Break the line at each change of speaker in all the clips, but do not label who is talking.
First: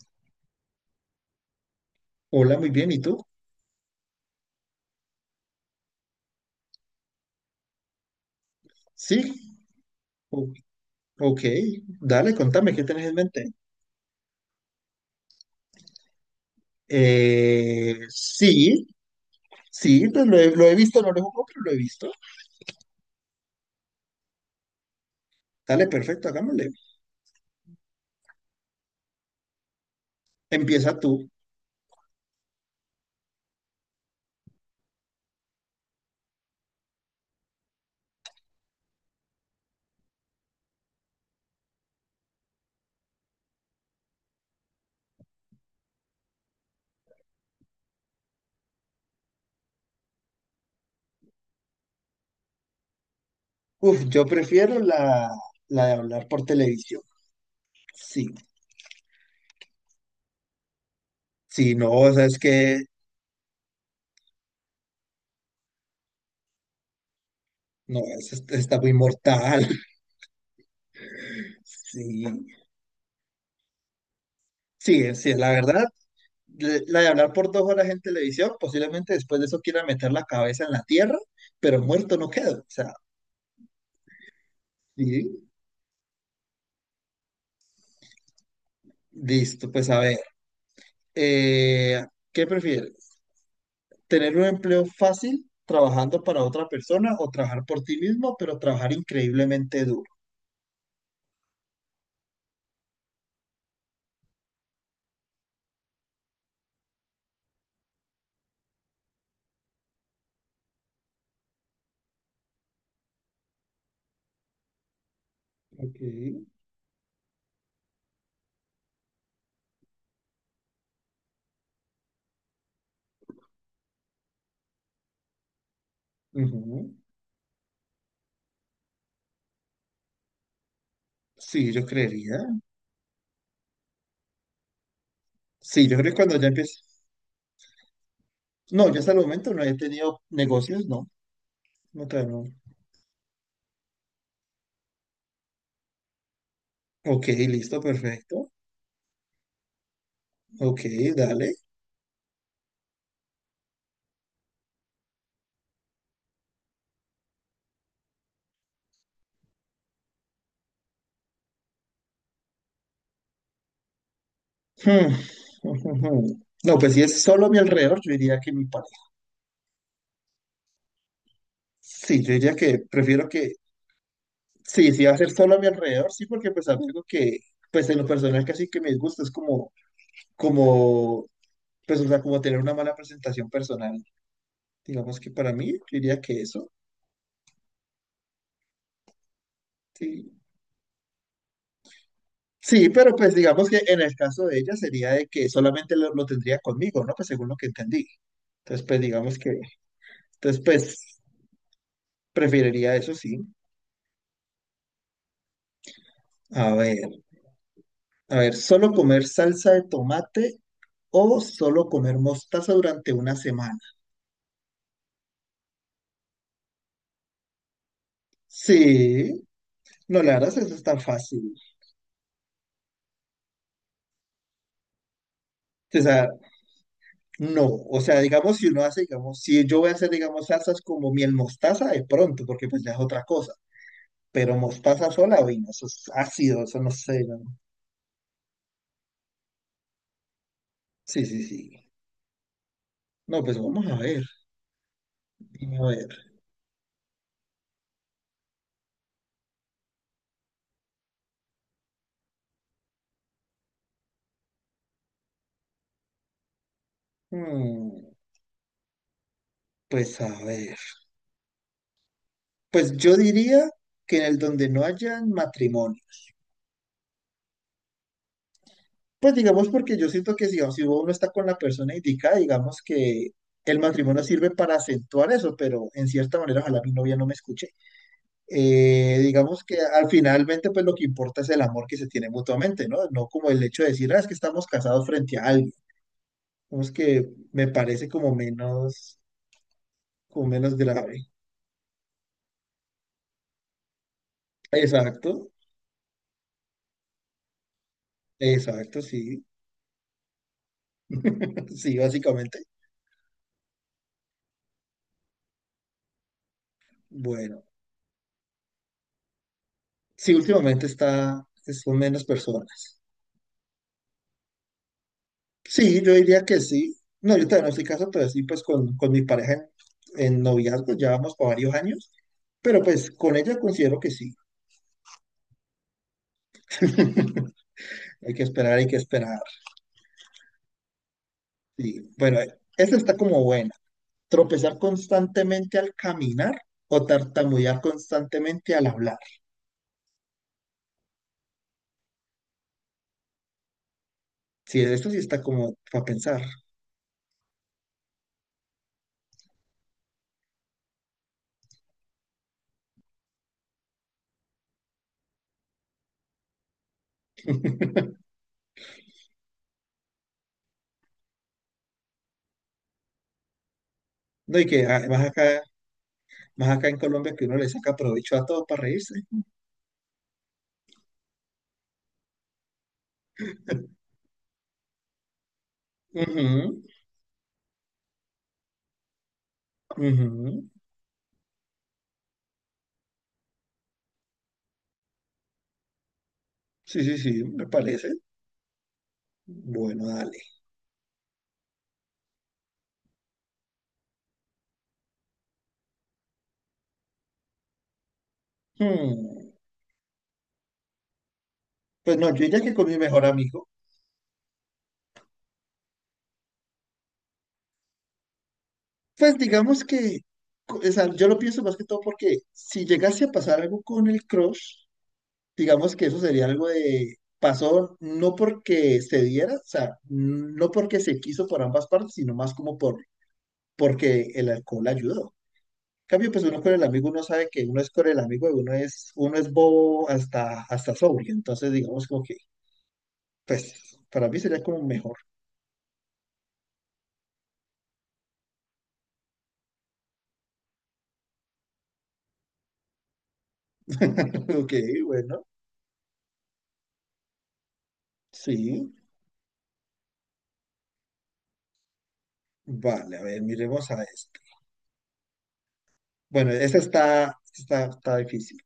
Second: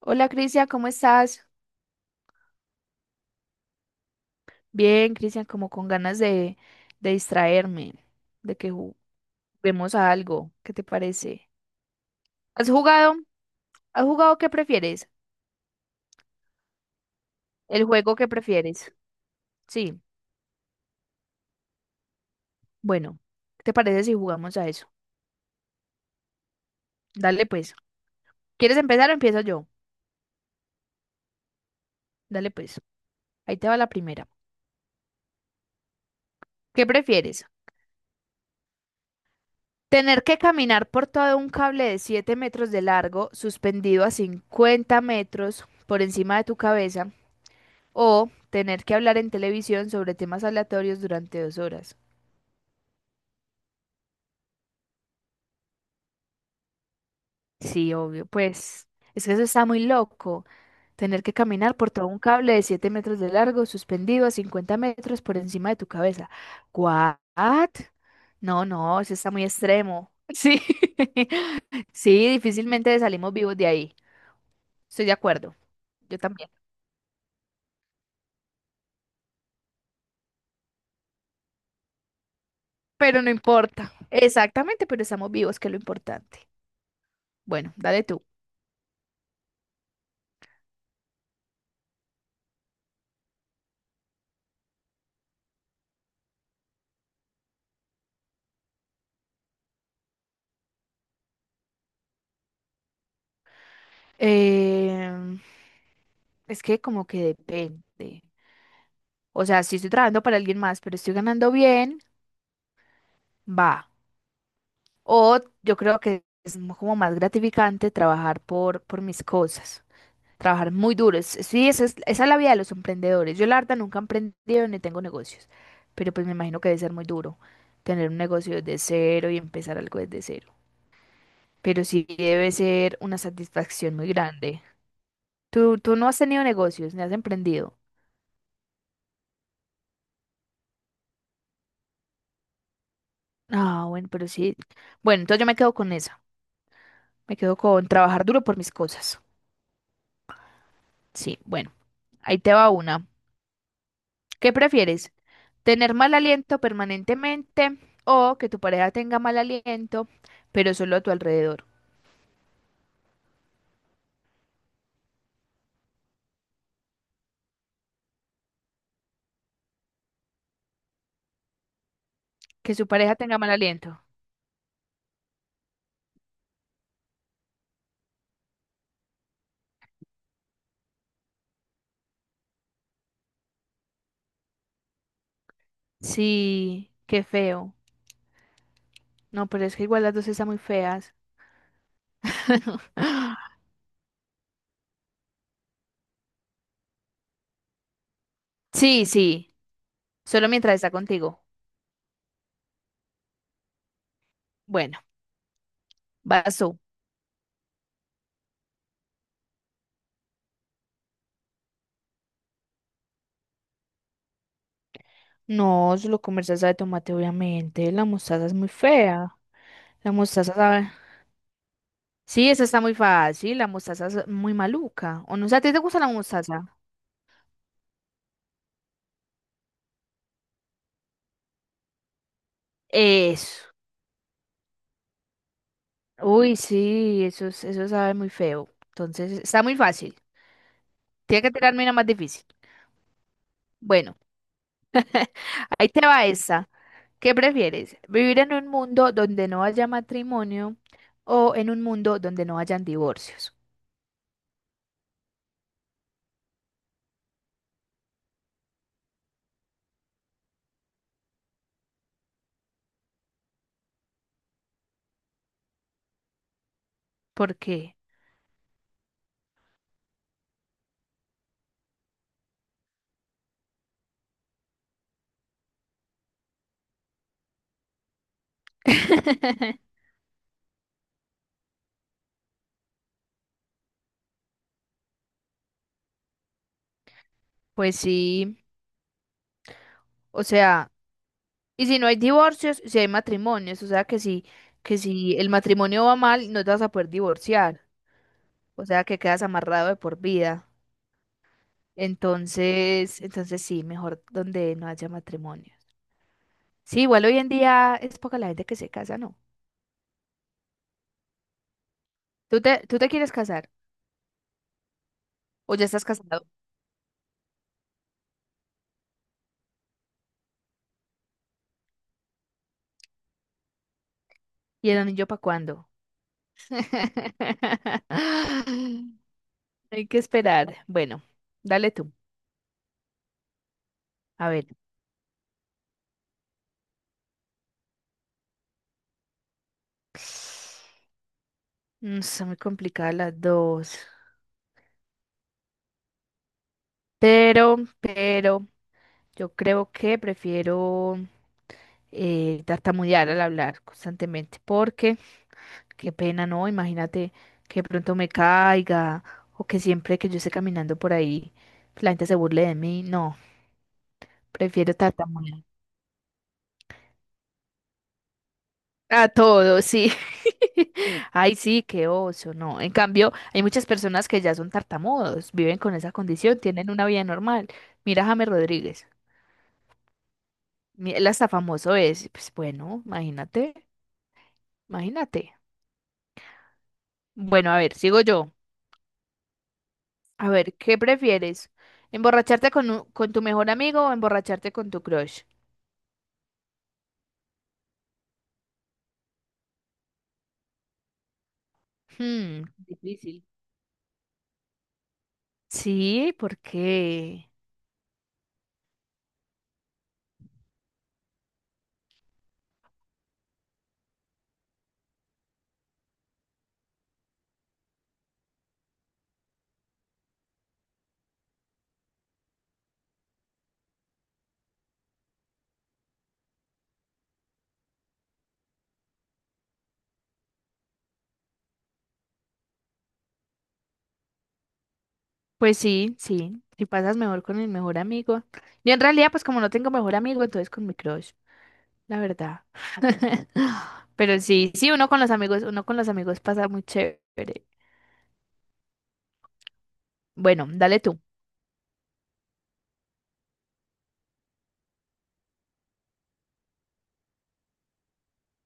Hola Cristian, ¿cómo estás?
Hola, muy bien. ¿Y tú?
Bien, Cristian, como con ganas de distraerme, de que
Sí,
juguemos a
o-
algo. ¿Qué te
ok.
parece?
Dale,
¿Has
contame, ¿qué tenés
jugado?
en mente?
¿Has jugado qué prefieres? ¿El juego que
Sí,
prefieres? Sí,
sí, pues lo he visto, no lo he jugado, pero lo he visto.
bueno, ¿qué te parece si jugamos a eso?
Dale, perfecto, hagámosle.
Dale pues. ¿Quieres empezar o empiezo yo?
Empieza tú.
Dale pues. Ahí te va la primera. ¿Qué prefieres? ¿Tener que caminar por todo un cable de 7 metros de largo, suspendido a 50 metros por encima de tu cabeza? ¿O tener que hablar en televisión sobre temas aleatorios durante 2 horas?
Uf, yo prefiero la de hablar por televisión.
Sí, obvio,
Sí,
pues es que eso está muy loco. Tener que
sí,
caminar
no,
por todo
o
un
sea, es
cable de
que,
7 metros de largo, suspendido a 50 metros por encima de tu cabeza. ¿What?
no,
No,
está muy
no, eso está muy
mortal.
extremo. Sí, sí,
Sí,
difícilmente salimos vivos de ahí. Estoy de
sí, sí, la
acuerdo,
verdad,
yo también.
la de hablar por 2 horas en televisión, posiblemente después de eso quiera meter la cabeza en la tierra, pero muerto no quedo. O sea,
Pero no importa. Exactamente, pero estamos
sí.
vivos, que es lo importante. Bueno, dale tú.
Listo, pues a ver, eh, ¿qué prefieres? ¿Tener un empleo fácil trabajando para otra persona o trabajar por ti mismo, pero trabajar increíblemente duro?
Em, Es que como que depende. O sea, si estoy trabajando para alguien más, pero estoy ganando bien, va. O yo
Ok,
creo que es como más gratificante trabajar por mis cosas. Trabajar muy duro. Sí, esa es la vida de los emprendedores. Yo la verdad nunca he emprendido ni tengo negocios. Pero pues me imagino que debe ser
ujú.
muy duro tener un negocio desde cero y empezar algo desde cero.
Sí, yo
Pero sí
creería.
debe ser una satisfacción muy grande. Tú,
Sí,
tú
yo
no
creo que
has
cuando
tenido
ya empiezo.
negocios, ni has emprendido.
No, yo hasta el momento no he tenido negocios, no. No, todavía no.
Ah, bueno, pero sí. Bueno, entonces yo me quedo con eso.
Ok,
Me quedo
listo,
con trabajar duro
perfecto.
por mis cosas.
Ok,
Sí,
dale.
bueno, ahí te va una. ¿Qué prefieres? ¿Tener mal aliento permanentemente o que tu pareja tenga mal aliento, pero solo a tu alrededor?
Hmm. No, pues si es solo a mi alrededor, yo diría que mi pareja. Sí, yo diría
Que
que
su pareja
prefiero
tenga mal
que.
aliento.
Sí, sí, va a ser solo a mi alrededor, sí, porque pues algo que, pues en lo personal casi que me gusta es como, como, pues o sea, como tener una mala presentación personal. Digamos que para mí, yo diría que eso,
Sí, qué feo. No, pero es que igual las dos
sí.
están muy feas.
Sí, pero pues digamos que en el caso de ella sería de que solamente lo tendría conmigo, ¿no? Pues según lo que entendí. Entonces, pues
Sí,
digamos
sí,
que,
solo
entonces
mientras está
pues
contigo.
preferiría eso, sí.
Bueno, vas
A
tú.
ver, a ver, ¿solo comer salsa de tomate o solo comer mostaza durante una semana?
No, solo con salsa de tomate, obviamente. La mostaza es muy fea.
Sí,
La
no, la verdad
mostaza
es que es
sabe.
tan fácil.
Sí, eso está muy fácil. La mostaza es muy maluca. ¿O no? O sea, ¿a ti te gusta
O
la
sea,
mostaza?
no. O sea, digamos, si uno hace, digamos, si yo voy a hacer, digamos, salsas como miel mostaza, de pronto, porque pues ya es otra cosa.
Eso.
Pero mostaza sola, uy, no, eso es
Uy,
ácido, eso no sé,
sí,
no.
eso, eso sabe muy feo. Entonces, está muy fácil.
Sí, sí,
Tiene que tirarme
sí.
una más difícil.
No, pues vamos a
Bueno,
ver. Dime a
ahí te
ver.
va esta. ¿Qué prefieres? ¿Vivir en un mundo donde no haya matrimonio o en un mundo donde no hayan divorcios?
Mm, pues a ver. Pues yo diría que en el donde no haya matrimonio.
¿Por qué?
Pues digamos, porque yo siento que si uno está con la persona indicada, digamos que el matrimonio sirve para acentuar eso, pero en cierta manera, ojalá mi novia no me escuche. Eh, digamos que al finalmente pues lo que importa es el amor que se tiene mutuamente, ¿no? No como el hecho de decir, ah, es que estamos casados frente a alguien. Digamos que me
Pues
parece
sí, o
como menos
sea,
grave.
y si no hay divorcios, si hay matrimonios, o sea que que
Exacto,
si el matrimonio va mal, no te vas a poder divorciar. O
exacto,
sea, que quedas
sí,
amarrado de por vida.
sí, básicamente.
Entonces sí, mejor donde no haya matrimonios. Sí, igual hoy en
Bueno,
día es poca la gente que se casa, ¿no?
sí, últimamente está, son menos
¿Tú te,
personas.
tú te quieres casar? ¿O ya
Sí,
estás
yo diría
casado?
que sí. No, yo todavía no estoy casado, pero sí, pues con mi pareja en noviazgo, ya vamos por varios años, pero pues con ella considero que sí.
¿Y el anillo para cuándo?
Hay que esperar, hay que esperar.
Hay que esperar. Bueno, dale
Sí.
tú.
Bueno, esa está como buena.
A ver.
Tropezar constantemente al caminar o tartamudear constantemente al hablar.
Mm, está muy complicada las dos.
Sí, esto sí está como para pensar.
Pero, pero, yo creo que prefiero tartamudear al hablar constantemente. Porque qué pena, ¿no? Imagínate que de pronto me caiga o que siempre que yo esté caminando por ahí la gente se burle de mí. No,
No, y que
prefiero
además acá,
tartamudear.
más acá en Colombia que uno le saca provecho a todo para reírse.
A todo, sí. Ay, sí, qué oso, no. En cambio, hay muchas personas que ya son tartamudos, viven con esa condición,
Ujú,
tienen una vida normal. Mira a James Rodríguez,
ujú.
él hasta famoso es. Pues bueno, imagínate.
Sí, sí, sí, me
Bueno, a ver,
parece.
sigo yo.
Bueno, dale.
A ver, ¿qué prefieres? ¿Emborracharte con tu mejor amigo o emborracharte con tu crush?
Hmm. Pues no, yo diría
Hmm,
que con mi mejor
difícil.
amigo.
Sí, porque,
Pues digamos que, o sea, yo lo pienso más que todo porque si llegase a pasar algo con el crush, digamos que eso sería algo de, pasó no porque se diera, o sea, no porque se quiso por ambas partes, sino más como por, porque el alcohol ayudó. En cambio, pues uno con el amigo, uno sabe que uno es con el amigo y uno es bobo hasta sobrio. Entonces, digamos como que, pues, para mí sería como mejor.
pues sí, sí, si pasas mejor con el mejor amigo. Yo en realidad, pues como no tengo mejor amigo, entonces con mi crush, la verdad. Pero
Ok,
sí, sí,
bueno,
uno con los amigos pasa muy chévere.
sí.
Bueno, dale tú.
Vale, a ver, miremos a esto. Bueno, esta está difícil.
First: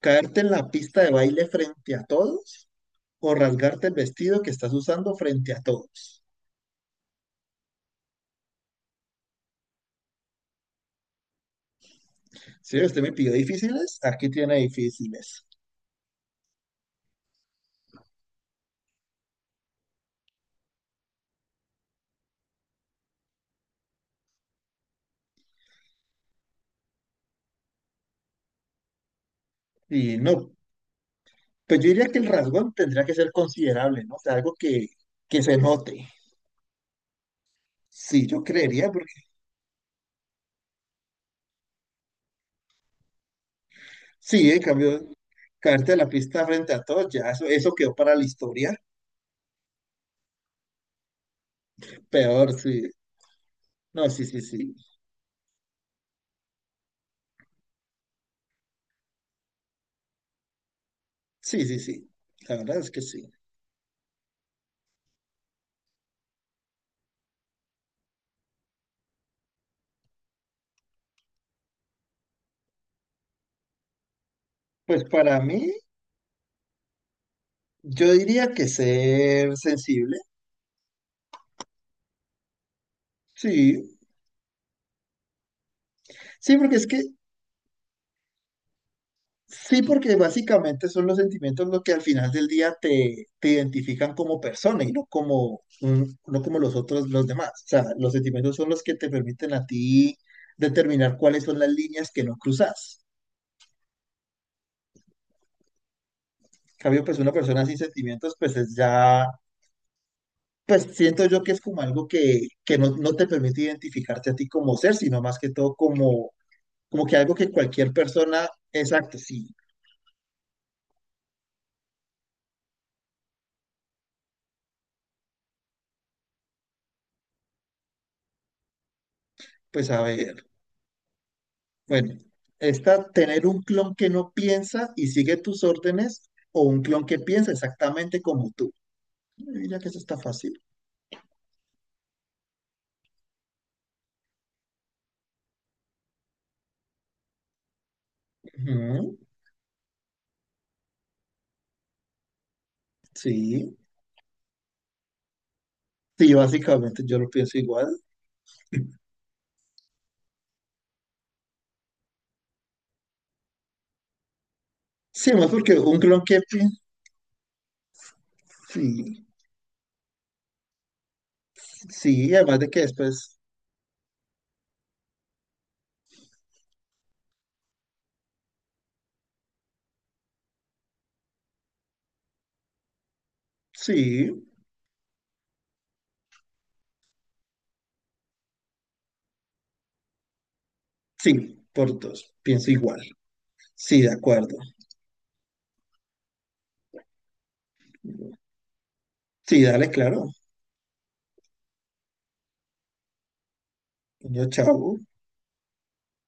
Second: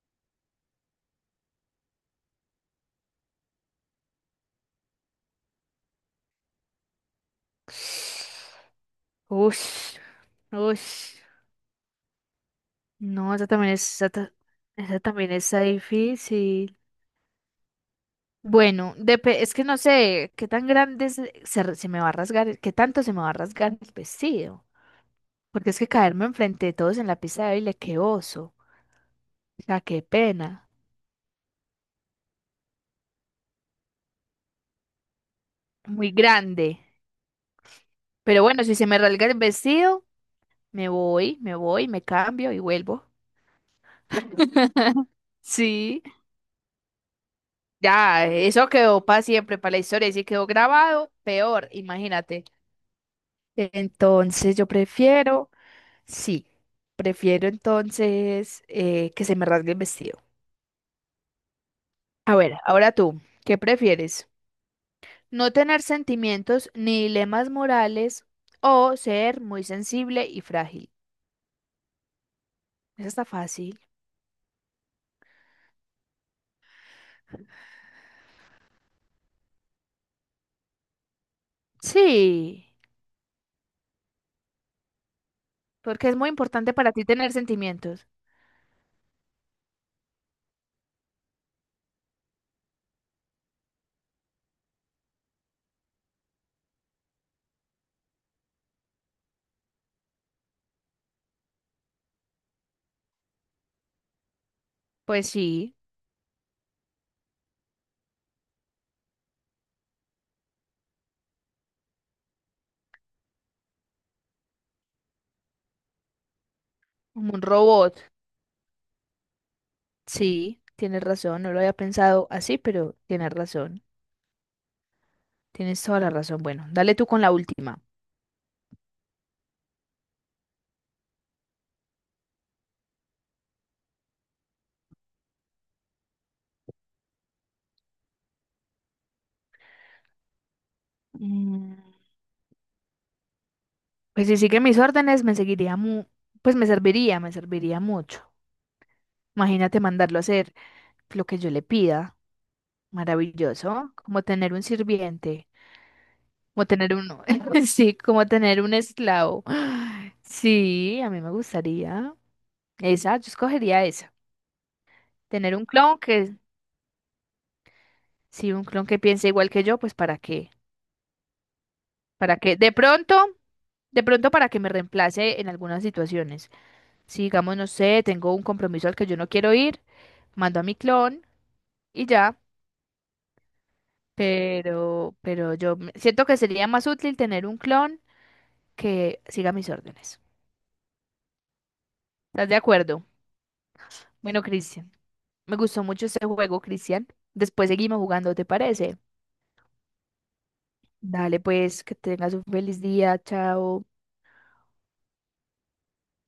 Caerte en la pista de baile frente a todos o rasgarte el vestido que estás usando frente a todos.
Ush, ush.
Si usted me pidió
No, esa también es,
difíciles, aquí tiene
esa también
difíciles.
está difícil. Bueno, es que no sé qué tan grande se me va a rasgar, qué tanto se me va a rasgar el vestido. Porque es que caerme enfrente de todos en la pista de baile, qué oso. O sea, qué
Y no,
pena.
pues yo diría que el rasgón tendría que ser considerable, ¿no? O sea, algo que se note.
Muy grande.
Sí, yo
Pero bueno, si se
creería,
me
porque
rasga el vestido, me cambio y vuelvo.
sí, en cambio, caerte a
Sí,
la pista frente a todos, ya eso, quedó para la
ya, eso
historia.
quedó para siempre, para la historia. Y si quedó grabado, peor, imagínate.
Peor, sí. No, sí, sí,
Entonces yo
sí.
prefiero, sí, prefiero entonces que se me rasgue el vestido.
Sí, sí, sí.
A
La
ver,
verdad es
ahora
que
tú,
sí.
¿qué prefieres? ¿No tener sentimientos ni dilemas morales o ser muy sensible y frágil? Eso está fácil.
Pues para mí, yo diría que ser sensible.
Sí,
Sí,
porque es muy
sí,
importante
porque es
para
que.
ti tener sentimientos.
Sí, porque básicamente son los sentimientos los que al final del día te identifican como persona y no como, no como los otros, los demás. O sea, los sentimientos son los que te permiten a ti determinar cuáles son las líneas que no cruzas.
Pues sí,
En cambio, pues una persona sin sentimientos, pues es ya, pues siento yo que es como algo que no, no te permite identificarte a ti como ser, sino más que todo como, como que
como
algo
un
que cualquier
robot.
persona, exacto, sí,
Sí, tienes razón, no lo había pensado así, pero tienes razón. Tienes toda la razón. Bueno, dale tú con la última.
pues a ver. Bueno, está tener un clon que no piensa y sigue tus órdenes o un clon que piensa exactamente como tú. Yo diría que eso está fácil.
Mm. Pues si sigue mis órdenes, pues me serviría mucho.
Ujú.
Imagínate mandarlo a hacer lo que yo le pida.
Sí,
Maravilloso. Como tener un sirviente,
sí,
como tener
básicamente yo
uno,
lo pienso igual.
sí, como tener un esclavo. Sí, a mí me gustaría. Esa, yo escogería esa.
Sí, más
Tener un
porque
clon
un clon
que,
que piensa,
sí, un clon que
sí,
piense igual que yo, pues
sí,
para qué.
además de que después,
De pronto para que me reemplace en algunas situaciones. Si digamos, no sé, tengo un compromiso al que yo no quiero ir, mando a mi clon y ya,
sí,
yo siento que sería más útil tener un clon que siga mis órdenes.
sí, por dos,
¿Estás de
pienso igual.
acuerdo?
Sí, de
Bueno,
acuerdo.
Cristian, me gustó mucho este juego, Cristian. Después seguimos jugando, ¿te parece?
Sí, dale, claro.
Dale, pues, que tengas un feliz día, chao.
Niño, chao.